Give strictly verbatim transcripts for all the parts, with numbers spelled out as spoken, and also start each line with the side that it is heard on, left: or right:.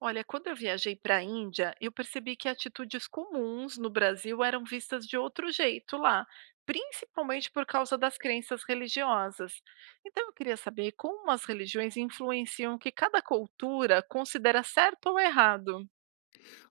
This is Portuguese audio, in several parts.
right: Olha, quando eu viajei para a Índia, eu percebi que atitudes comuns no Brasil eram vistas de outro jeito lá, principalmente por causa das crenças religiosas. Então eu queria saber como as religiões influenciam o que cada cultura considera certo ou errado.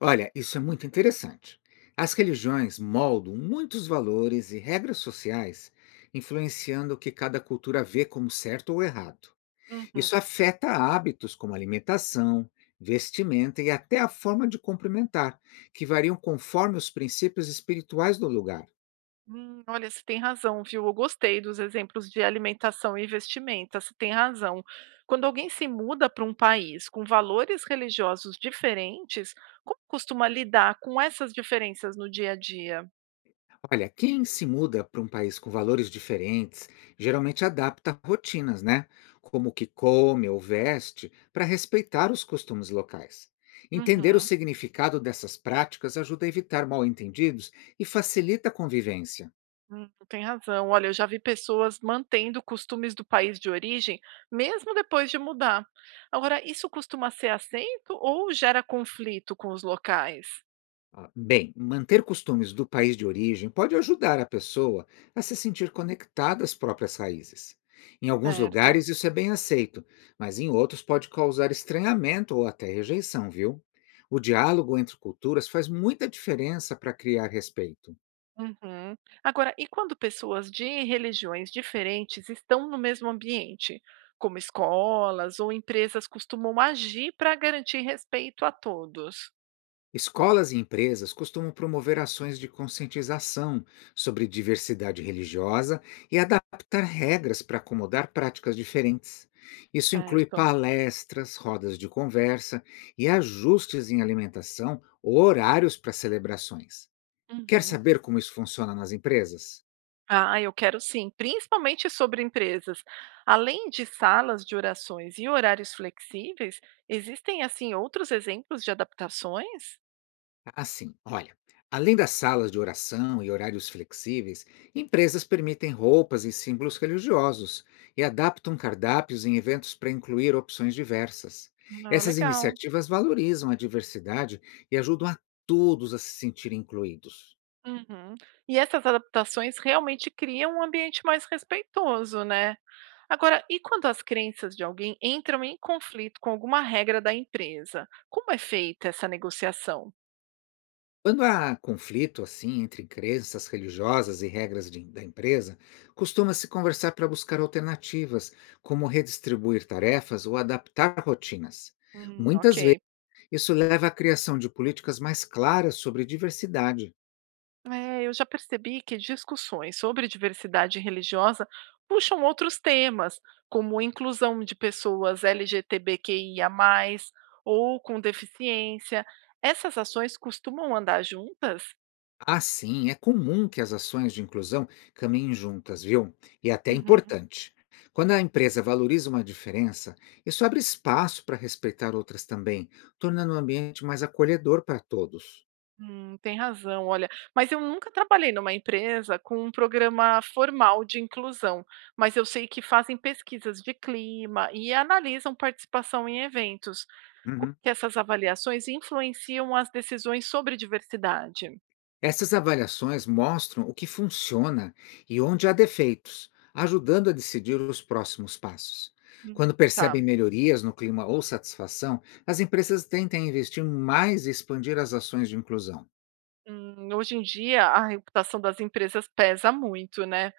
left: Olha, isso é muito interessante. As religiões moldam muitos valores e regras sociais, influenciando o que cada cultura vê como certo ou errado.
right: Uhum.
left: Isso afeta hábitos como alimentação, vestimenta e até a forma de cumprimentar, que variam conforme os princípios espirituais do lugar.
right: Hum, olha, você tem razão, viu? Eu gostei dos exemplos de alimentação e vestimenta, você tem razão. Quando alguém se muda para um país com valores religiosos diferentes, como costuma lidar com essas diferenças no dia a dia?
left: Olha, quem se muda para um país com valores diferentes geralmente adapta rotinas, né? Como o que come ou veste, para respeitar os costumes locais. Entender o
right: Uhum.
left: significado dessas práticas ajuda a evitar mal-entendidos e facilita a convivência.
right: Hum, tem razão. Olha, eu já vi pessoas mantendo costumes do país de origem, mesmo depois de mudar. Agora, isso costuma ser aceito ou gera conflito com os locais?
left: Ah, bem, manter costumes do país de origem pode ajudar a pessoa a se sentir conectada às próprias raízes. Em alguns
right: Certo.
left: lugares isso é bem aceito, mas em outros pode causar estranhamento ou até rejeição, viu? O diálogo entre culturas faz muita diferença para criar respeito.
right: Uhum. Agora, e quando pessoas de religiões diferentes estão no mesmo ambiente, como escolas ou empresas costumam agir para garantir respeito a todos?
left: Escolas e empresas costumam promover ações de conscientização sobre diversidade religiosa e adaptar regras para acomodar práticas diferentes. Isso inclui
right: Certo.
left: palestras, rodas de conversa e ajustes em alimentação ou horários para celebrações. Quer
right: Uhum.
left: saber como isso funciona nas empresas?
right: Ah, eu quero sim, principalmente sobre empresas. Além de salas de orações e horários flexíveis, existem assim outros exemplos de adaptações?
left: Ah, sim. Olha, além das salas de oração e horários flexíveis, empresas permitem roupas e símbolos religiosos e adaptam cardápios em eventos para incluir opções diversas.
right: Ah,
left: Essas
right: legal.
left: iniciativas valorizam a diversidade e ajudam a todos a se sentirem incluídos.
right: Uhum. E essas adaptações realmente criam um ambiente mais respeitoso, né? Agora, e quando as crenças de alguém entram em conflito com alguma regra da empresa? Como é feita essa negociação?
left: Quando há conflito assim entre crenças religiosas e regras de- da empresa, costuma-se conversar para buscar alternativas, como redistribuir tarefas ou adaptar rotinas.
right: Hum, ok.
left: Muitas Isso leva à criação de políticas mais claras sobre diversidade.
right: É, eu já percebi que discussões sobre diversidade religiosa puxam outros temas, como inclusão de pessoas L G B T Q I A mais, ou com deficiência. Essas ações costumam andar juntas?
left: Assim, é comum que as ações de inclusão caminhem juntas, viu? E até é até
right: Uhum.
left: importante. Quando a empresa valoriza uma diferença, isso abre espaço para respeitar outras também, tornando o ambiente mais acolhedor para todos.
right: Hum, tem razão, olha. Mas eu nunca trabalhei numa empresa com um programa formal de inclusão, mas eu sei que fazem pesquisas de clima e analisam participação em eventos. Como
left: Uhum.
right: que essas avaliações influenciam as decisões sobre diversidade?
left: Essas avaliações mostram o que funciona e onde há defeitos, ajudando a decidir os próximos passos.
right: Hum.
left: Quando percebem
right: Tá.
left: melhorias no clima ou satisfação, as empresas tentam investir mais e expandir as ações de inclusão.
right: Hum, hoje em dia, a reputação das empresas pesa muito, né?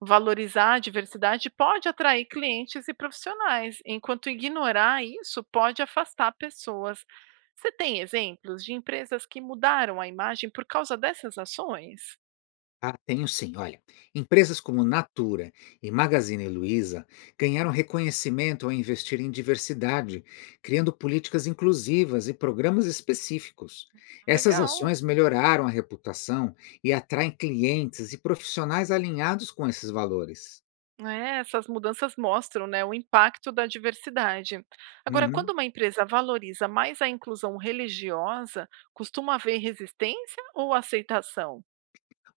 right: Valorizar a diversidade pode atrair clientes e profissionais, enquanto ignorar isso pode afastar pessoas. Você tem exemplos de empresas que mudaram a imagem por causa dessas ações?
left: Ah, tenho sim. Olha, empresas como Natura e Magazine Luiza ganharam reconhecimento ao investir em diversidade, criando políticas inclusivas e programas específicos. Essas
right: Legal.
left: ações melhoraram a reputação e atraem clientes e profissionais alinhados com esses valores.
right: É, essas mudanças mostram, né, o impacto da diversidade. Agora, quando
left: Uhum.
right: uma empresa valoriza mais a inclusão religiosa, costuma haver resistência ou aceitação?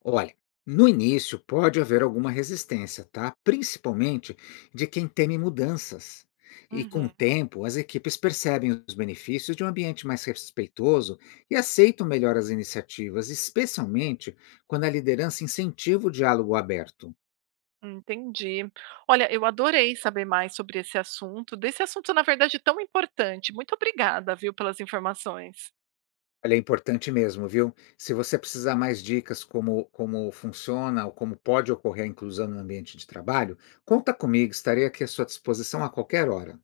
left: Olha, no início pode haver alguma resistência, tá? Principalmente de quem teme mudanças. E com o
right: Uhum.
left: tempo, as equipes percebem os benefícios de um ambiente mais respeitoso e aceitam melhor as iniciativas, especialmente quando a liderança incentiva o diálogo aberto.
right: Entendi. Olha, eu adorei saber mais sobre esse assunto, desse assunto, na verdade, tão importante. Muito obrigada, viu, pelas informações.
left: Olha, é importante mesmo, viu? Se você precisar mais dicas como, como funciona ou como pode ocorrer a inclusão no ambiente de trabalho, conta comigo, estarei aqui à sua disposição a qualquer hora.